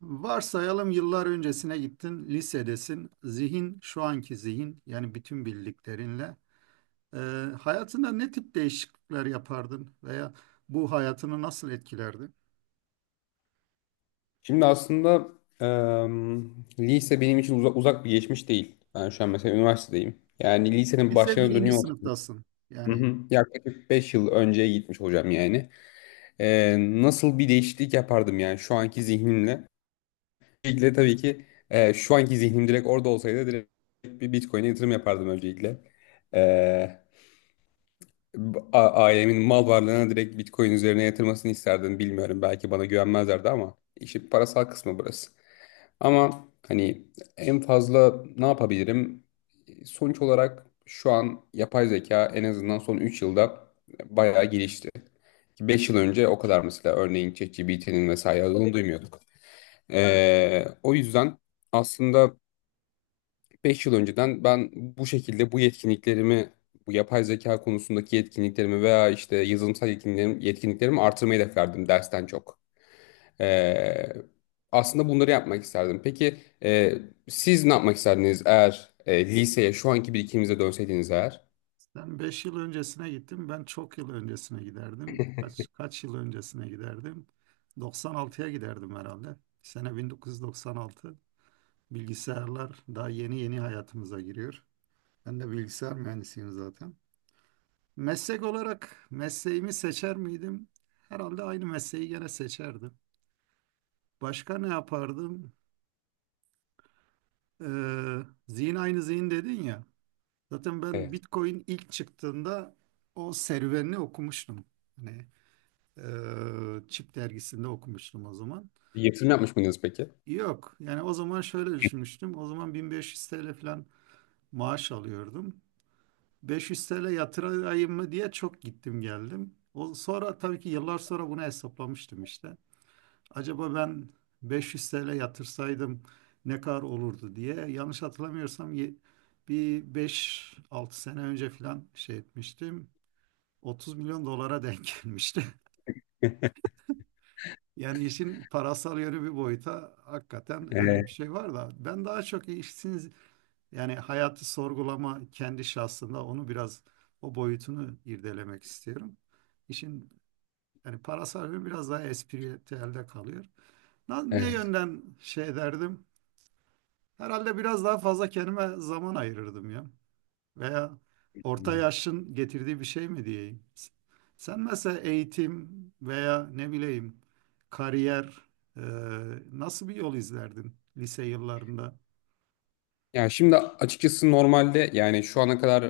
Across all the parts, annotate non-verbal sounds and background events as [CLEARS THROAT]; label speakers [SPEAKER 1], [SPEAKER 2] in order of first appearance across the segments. [SPEAKER 1] Varsayalım yıllar öncesine gittin, lisedesin. Zihin, şu anki zihin yani bütün bildiklerinle. e, Hayatında ne tip değişiklikler yapardın veya bu hayatını nasıl etkilerdi?
[SPEAKER 2] Şimdi aslında lise benim için uzak, uzak bir geçmiş değil. Ben şu an mesela üniversitedeyim. Yani lisenin
[SPEAKER 1] Lise
[SPEAKER 2] başlarına
[SPEAKER 1] birinci
[SPEAKER 2] dönüyor olsaydım.
[SPEAKER 1] sınıftasın.
[SPEAKER 2] Hı
[SPEAKER 1] Yani
[SPEAKER 2] hı. Yaklaşık 5 yıl önceye gitmiş hocam yani. Nasıl bir değişiklik yapardım yani şu anki zihnimle. Öncelikle tabii ki şu anki zihnim direkt orada olsaydı direkt bir Bitcoin'e yatırım yapardım öncelikle. Eee, Ailemin mal varlığına direkt Bitcoin üzerine yatırmasını isterdim. Bilmiyorum, belki bana güvenmezlerdi ama işin parasal kısmı burası. Ama hani en fazla ne yapabilirim? Sonuç olarak şu an yapay zeka en azından son 3 yılda bayağı gelişti. 5 yıl önce o kadar mesela örneğin ChatGPT'nin vesaire adını duymuyorduk. O yüzden aslında 5 yıl önceden ben bu şekilde bu yetkinliklerimi, bu yapay zeka konusundaki yetkinliklerimi veya işte yazılımsal yetkinliklerimi, yetkinliklerimi artırmayı hedeflerdim dersten çok. Ee, Aslında bunları yapmak isterdim. Peki e, siz ne yapmak isterdiniz eğer liseye şu anki birikiminize dönseydiniz eğer?
[SPEAKER 1] sen beş yıl öncesine gittin, ben çok yıl öncesine giderdim. Kaç yıl öncesine giderdim? 96'ya giderdim herhalde. Sene 1996. Bilgisayarlar daha yeni yeni hayatımıza giriyor. Ben de bilgisayar mühendisiyim zaten. Meslek olarak mesleğimi seçer miydim? Herhalde aynı mesleği gene seçerdim. Başka ne yapardım? Zihin aynı zihin dedin ya. Zaten ben
[SPEAKER 2] Evet.
[SPEAKER 1] Bitcoin ilk çıktığında o serüvenini okumuştum. Hani Çip dergisinde okumuştum o zaman.
[SPEAKER 2] Bir yatırım yapmış mıydınız peki?
[SPEAKER 1] Yok, yani o zaman şöyle düşünmüştüm. O zaman 1500 TL falan maaş alıyordum. 500 TL yatırayım mı diye çok gittim geldim. O, sonra tabii ki yıllar sonra bunu hesaplamıştım işte. Acaba ben 500 TL yatırsaydım ne kadar olurdu diye. Yanlış hatırlamıyorsam bir beş altı sene önce falan şey etmiştim. 30 milyon dolara denk [LAUGHS] gelmişti. Yani işin parasal yönü bir boyuta hakikaten öyle bir
[SPEAKER 2] Evet.
[SPEAKER 1] şey var da ben daha çok işsiz yani hayatı sorgulama kendi şahsında onu biraz o boyutunu irdelemek istiyorum. İşin yani parasal yönü biraz daha espritüelde kalıyor. Ne
[SPEAKER 2] Evet.
[SPEAKER 1] yönden şey derdim? Herhalde biraz daha fazla kendime zaman ayırırdım ya. Veya orta yaşın getirdiği bir şey mi diyeyim. Sen mesela eğitim veya ne bileyim kariyer, e, nasıl bir yol izlerdin lise yıllarında?
[SPEAKER 2] Ya şimdi açıkçası normalde yani şu ana kadar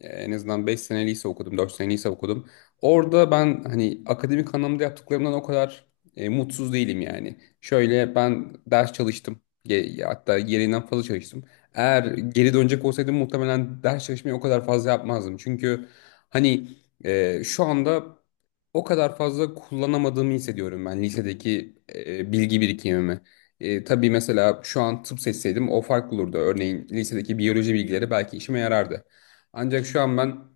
[SPEAKER 2] en azından 5 sene lise okudum, 4 sene lise okudum. Orada ben hani akademik anlamda yaptıklarımdan o kadar mutsuz değilim yani. Şöyle ben ders çalıştım. Hatta gereğinden fazla çalıştım. Eğer geri dönecek olsaydım muhtemelen ders çalışmayı o kadar fazla yapmazdım. Çünkü hani şu anda o kadar fazla kullanamadığımı hissediyorum ben lisedeki bilgi birikimimi. Tabii mesela şu an tıp seçseydim o farklı olurdu. Örneğin lisedeki biyoloji bilgileri belki işime yarardı. Ancak şu an ben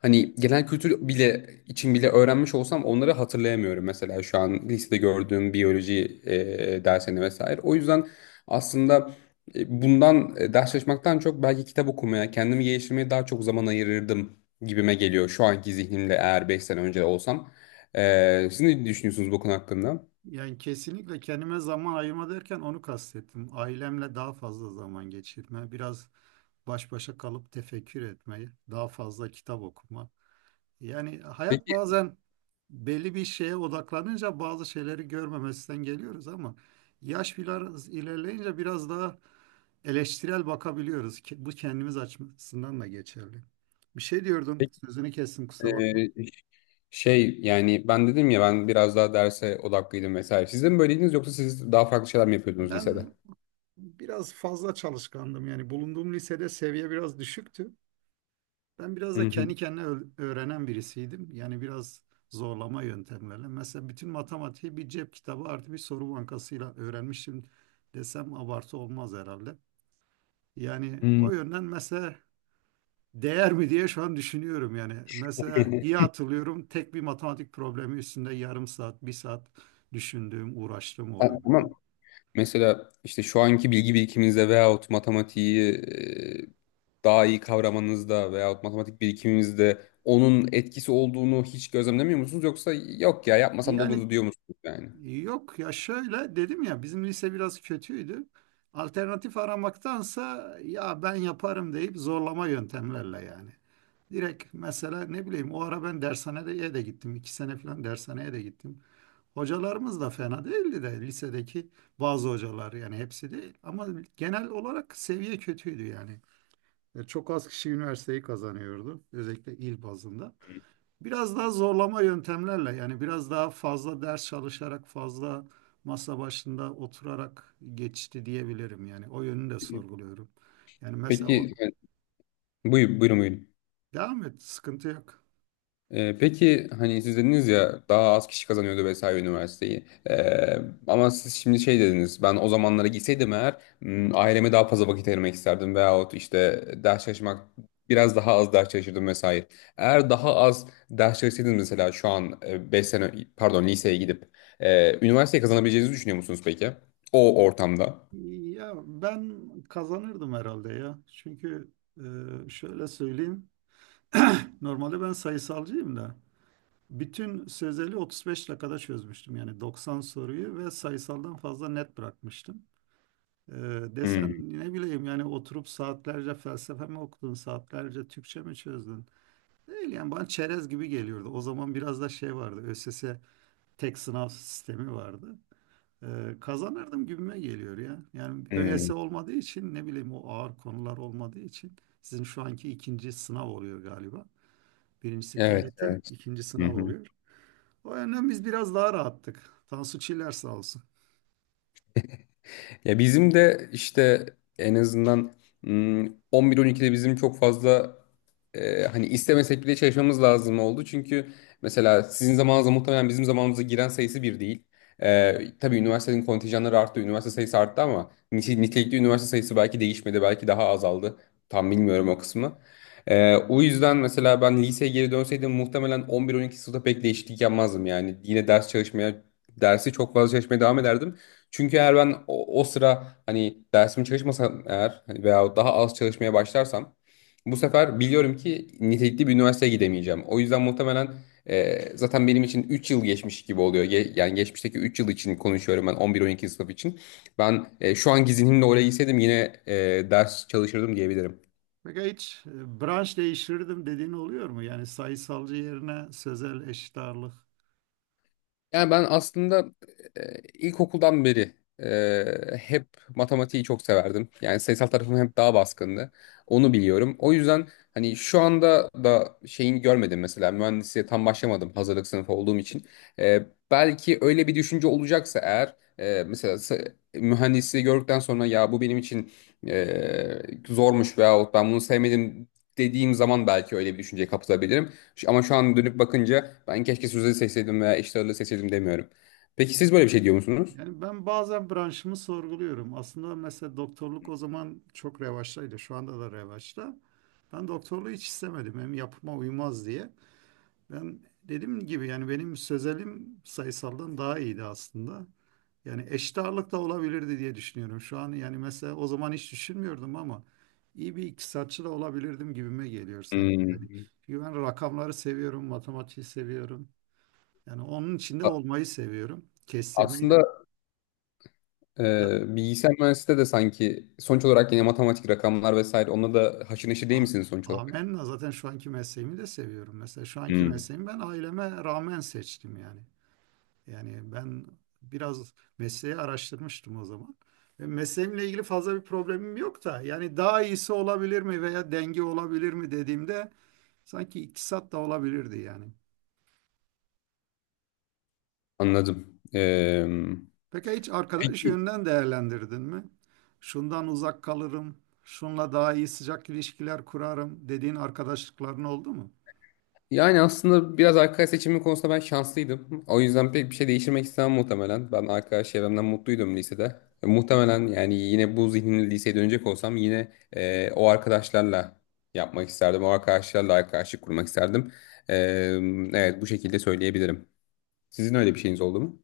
[SPEAKER 2] hani genel kültür bile için bile öğrenmiş olsam onları hatırlayamıyorum. Mesela şu an lisede gördüğüm biyoloji dersini vesaire. O yüzden aslında bundan ders çalışmaktan çok belki kitap okumaya, kendimi geliştirmeye daha çok zaman ayırırdım gibime geliyor. Şu anki zihnimle eğer 5 sene önce olsam. Siz ne düşünüyorsunuz bu konu hakkında?
[SPEAKER 1] Yani kesinlikle kendime zaman ayırma derken onu kastettim. Ailemle daha fazla zaman geçirme, biraz baş başa kalıp tefekkür etmeyi, daha fazla kitap okuma. Yani hayat
[SPEAKER 2] Peki,
[SPEAKER 1] bazen belli bir şeye odaklanınca bazı şeyleri görmemesinden geliyoruz ama yaş biraz ilerleyince biraz daha eleştirel bakabiliyoruz. Ki bu kendimiz açısından da geçerli. Bir şey diyordum, sözünü kestim, kusura bakma.
[SPEAKER 2] peki. Şey yani ben dedim ya ben biraz daha derse odaklıydım vesaire. Siz de mi böyleydiniz yoksa siz daha farklı şeyler mi yapıyordunuz lisede?
[SPEAKER 1] Ben biraz fazla çalışkandım, yani bulunduğum lisede seviye biraz düşüktü. Ben biraz
[SPEAKER 2] Hı
[SPEAKER 1] da
[SPEAKER 2] hı.
[SPEAKER 1] kendi kendine öğrenen birisiydim. Yani biraz zorlama yöntemlerle. Mesela bütün matematiği bir cep kitabı artı bir soru bankasıyla öğrenmiştim desem abartı olmaz herhalde. Yani
[SPEAKER 2] Hı.
[SPEAKER 1] o yönden mesela değer mi diye şu an düşünüyorum yani. Mesela iyi hatırlıyorum, tek bir matematik problemi üstünde yarım saat, bir saat düşündüğüm, uğraştığım
[SPEAKER 2] Ha, [LAUGHS] ama
[SPEAKER 1] oluyordu.
[SPEAKER 2] mesela işte şu anki bilgi birikiminizde veyahut matematiği daha iyi kavramanızda veyahut matematik birikiminizde onun etkisi olduğunu hiç gözlemlemiyor musunuz? Yoksa yok ya yapmasam da
[SPEAKER 1] Yani
[SPEAKER 2] olurdu diyor musunuz yani?
[SPEAKER 1] yok ya, şöyle dedim ya, bizim lise biraz kötüydü. Alternatif aramaktansa ya ben yaparım deyip zorlama yöntemlerle yani. Direkt mesela ne bileyim o ara ben dershaneye de gittim. İki sene falan dershaneye de gittim. Hocalarımız da fena değildi de lisedeki bazı hocalar, yani hepsi değil. Ama genel olarak seviye kötüydü yani. Çok az kişi üniversiteyi kazanıyordu, özellikle il bazında. Biraz daha zorlama yöntemlerle yani biraz daha fazla ders çalışarak, fazla masa başında oturarak geçti diyebilirim yani. O yönünü de sorguluyorum. Yani mesela o,
[SPEAKER 2] Peki yani, buyur, buyurun buyurun.
[SPEAKER 1] devam et, sıkıntı yok.
[SPEAKER 2] Peki hani siz dediniz ya daha az kişi kazanıyordu vesaire üniversiteyi. Ama siz şimdi şey dediniz ben o zamanlara gitseydim eğer aileme daha fazla vakit ayırmak isterdim veyahut işte ders çalışmak biraz daha az ders çalışırdım vesaire. Eğer daha az ders çalışsaydınız mesela şu an 5 sene pardon liseye gidip üniversiteyi kazanabileceğinizi düşünüyor musunuz peki? O ortamda.
[SPEAKER 1] Ya ben kazanırdım herhalde ya. Çünkü şöyle söyleyeyim. [CLEARS THROAT] Normalde ben sayısalcıyım da bütün sözeli 35 dakikada çözmüştüm. Yani 90 soruyu ve sayısaldan fazla net bırakmıştım. Ee,
[SPEAKER 2] Hmm,
[SPEAKER 1] Desen ne bileyim, yani oturup saatlerce felsefe mi okudun, saatlerce Türkçe mi çözdün? Değil yani, bana çerez gibi geliyordu. O zaman biraz da şey vardı, ÖSS tek sınav sistemi vardı. Kazanırdım gibime geliyor ya. Yani ÖSS
[SPEAKER 2] hmm.
[SPEAKER 1] olmadığı için, ne bileyim, o ağır konular olmadığı için sizin şu anki ikinci sınav oluyor galiba. Birincisi
[SPEAKER 2] Evet,
[SPEAKER 1] TYT,
[SPEAKER 2] evet.
[SPEAKER 1] ikinci sınav oluyor. O yönden biz biraz daha rahattık. Tansu Çiller sağ olsun.
[SPEAKER 2] Ya bizim de işte en azından mm, 11-12'de bizim çok fazla hani istemesek bile çalışmamız lazım oldu. Çünkü mesela sizin zamanınızda muhtemelen bizim zamanımıza giren sayısı bir değil. Tabii üniversitenin kontenjanları arttı, üniversite sayısı arttı ama nitelikli üniversite sayısı belki değişmedi, belki daha azaldı. Tam bilmiyorum o kısmı. O yüzden mesela ben liseye geri dönseydim muhtemelen 11-12 sınıfta pek değişiklik yapmazdım yani. Yine ders çalışmaya, dersi çok fazla çalışmaya devam ederdim. Çünkü eğer ben o sıra hani dersimi çalışmasam eğer hani veya daha az çalışmaya başlarsam bu sefer biliyorum ki nitelikli bir üniversiteye gidemeyeceğim. O yüzden muhtemelen zaten benim için 3 yıl geçmiş gibi oluyor. Yani geçmişteki 3 yıl için konuşuyorum ben 11-12 sınıf için. Ben şu anki zihnimle oraya gitseydim yine ders çalışırdım diyebilirim.
[SPEAKER 1] Peki hiç branş değiştirdim dediğin oluyor mu? Yani sayısalcı yerine sözel, eşit ağırlık.
[SPEAKER 2] Yani ben aslında ilkokuldan beri hep matematiği çok severdim. Yani sayısal tarafım hep daha baskındı. Onu biliyorum. O yüzden hani şu anda da şeyini görmedim mesela. Mühendisliğe tam başlamadım hazırlık sınıfı olduğum için. E, Belki öyle bir düşünce olacaksa eğer mesela mühendisliği gördükten sonra ya bu benim için e, zormuş veyahut ben bunu sevmedim dediğim zaman belki öyle bir düşünceye kapılabilirim. Ama şu an dönüp bakınca ben keşke Suze'yi seçseydim veya Eşli Ağırlığı seçseydim demiyorum. Peki siz böyle bir şey diyor musunuz?
[SPEAKER 1] Yani ben bazen branşımı sorguluyorum. Aslında mesela doktorluk o zaman çok revaçtaydı. Şu anda da revaçta. Ben doktorluğu hiç istemedim. Hem yapıma uymaz diye. Ben dediğim gibi, yani benim sözelim sayısaldan daha iyiydi aslında. Yani eşit ağırlık da olabilirdi diye düşünüyorum şu an. Yani mesela o zaman hiç düşünmüyordum ama iyi bir iktisatçı da olabilirdim gibime geliyor sanki. Yani
[SPEAKER 2] Hmm.
[SPEAKER 1] çünkü ben rakamları seviyorum, matematiği seviyorum. Yani onun içinde
[SPEAKER 2] A-
[SPEAKER 1] olmayı seviyorum. Kestirmeyi de.
[SPEAKER 2] Aslında
[SPEAKER 1] Ya,
[SPEAKER 2] bilgisayar mühendisliğinde de sanki sonuç olarak yine matematik, rakamlar vesaire onunla da haşır neşir değil
[SPEAKER 1] a-
[SPEAKER 2] misiniz sonuç olarak?
[SPEAKER 1] amenna, zaten şu anki mesleğimi de seviyorum. Mesela şu anki
[SPEAKER 2] Hmm.
[SPEAKER 1] mesleğimi ben aileme rağmen seçtim yani. Yani ben biraz mesleği araştırmıştım o zaman. Ve mesleğimle ilgili fazla bir problemim yok da yani daha iyisi olabilir mi veya denge olabilir mi dediğimde sanki iktisat da olabilirdi yani.
[SPEAKER 2] Anladım. E,
[SPEAKER 1] Peki hiç arkadaş
[SPEAKER 2] peki
[SPEAKER 1] yönünden değerlendirdin mi? Şundan uzak kalırım, şunla daha iyi sıcak ilişkiler kurarım dediğin arkadaşlıkların oldu mu?
[SPEAKER 2] Yani aslında biraz arkadaş seçimi konusunda ben şanslıydım. O yüzden pek bir şey değiştirmek istemem muhtemelen. Ben arkadaş çevremden mutluydum lisede. Muhtemelen yani yine bu zihinle liseye dönecek olsam yine o arkadaşlarla yapmak isterdim. O arkadaşlarla arkadaşlık kurmak isterdim. E, evet, bu şekilde söyleyebilirim. Sizin öyle bir şeyiniz oldu mu?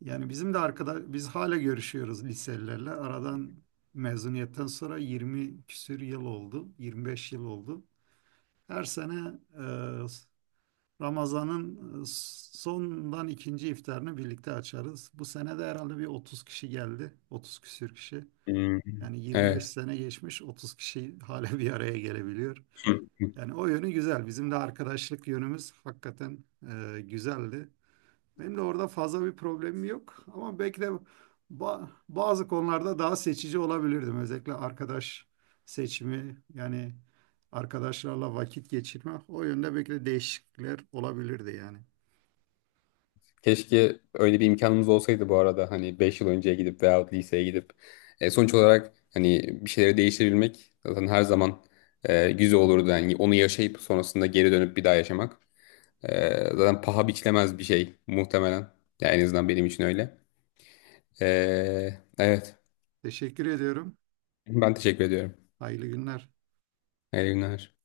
[SPEAKER 1] Yani bizim de arkadaş, biz hala görüşüyoruz liselilerle. Aradan, mezuniyetten sonra 20 küsür yıl oldu, 25 yıl oldu. Her sene Ramazan'ın e, sondan ikinci iftarını birlikte açarız. Bu sene de herhalde bir 30 kişi geldi. 30 küsür kişi.
[SPEAKER 2] Hmm,
[SPEAKER 1] Yani 25
[SPEAKER 2] evet.
[SPEAKER 1] sene geçmiş, 30 kişi [LAUGHS] hala bir araya gelebiliyor. Yani o yönü güzel. Bizim de arkadaşlık yönümüz hakikaten güzeldi. Benim de orada fazla bir problemim yok ama belki de bazı konularda daha seçici olabilirdim. Özellikle arkadaş seçimi, yani arkadaşlarla vakit geçirme, o yönde belki de değişiklikler olabilirdi yani.
[SPEAKER 2] Keşke öyle bir imkanımız olsaydı bu arada hani 5 yıl önceye gidip veyahut liseye gidip. Sonuç olarak hani bir şeyleri değiştirebilmek zaten her zaman güzel olurdu. Yani onu yaşayıp sonrasında geri dönüp bir daha yaşamak. Zaten paha biçilemez bir şey muhtemelen. Yani en azından benim için öyle. E, evet,
[SPEAKER 1] Teşekkür ediyorum.
[SPEAKER 2] ben teşekkür ediyorum.
[SPEAKER 1] Hayırlı günler.
[SPEAKER 2] Hayırlı günler.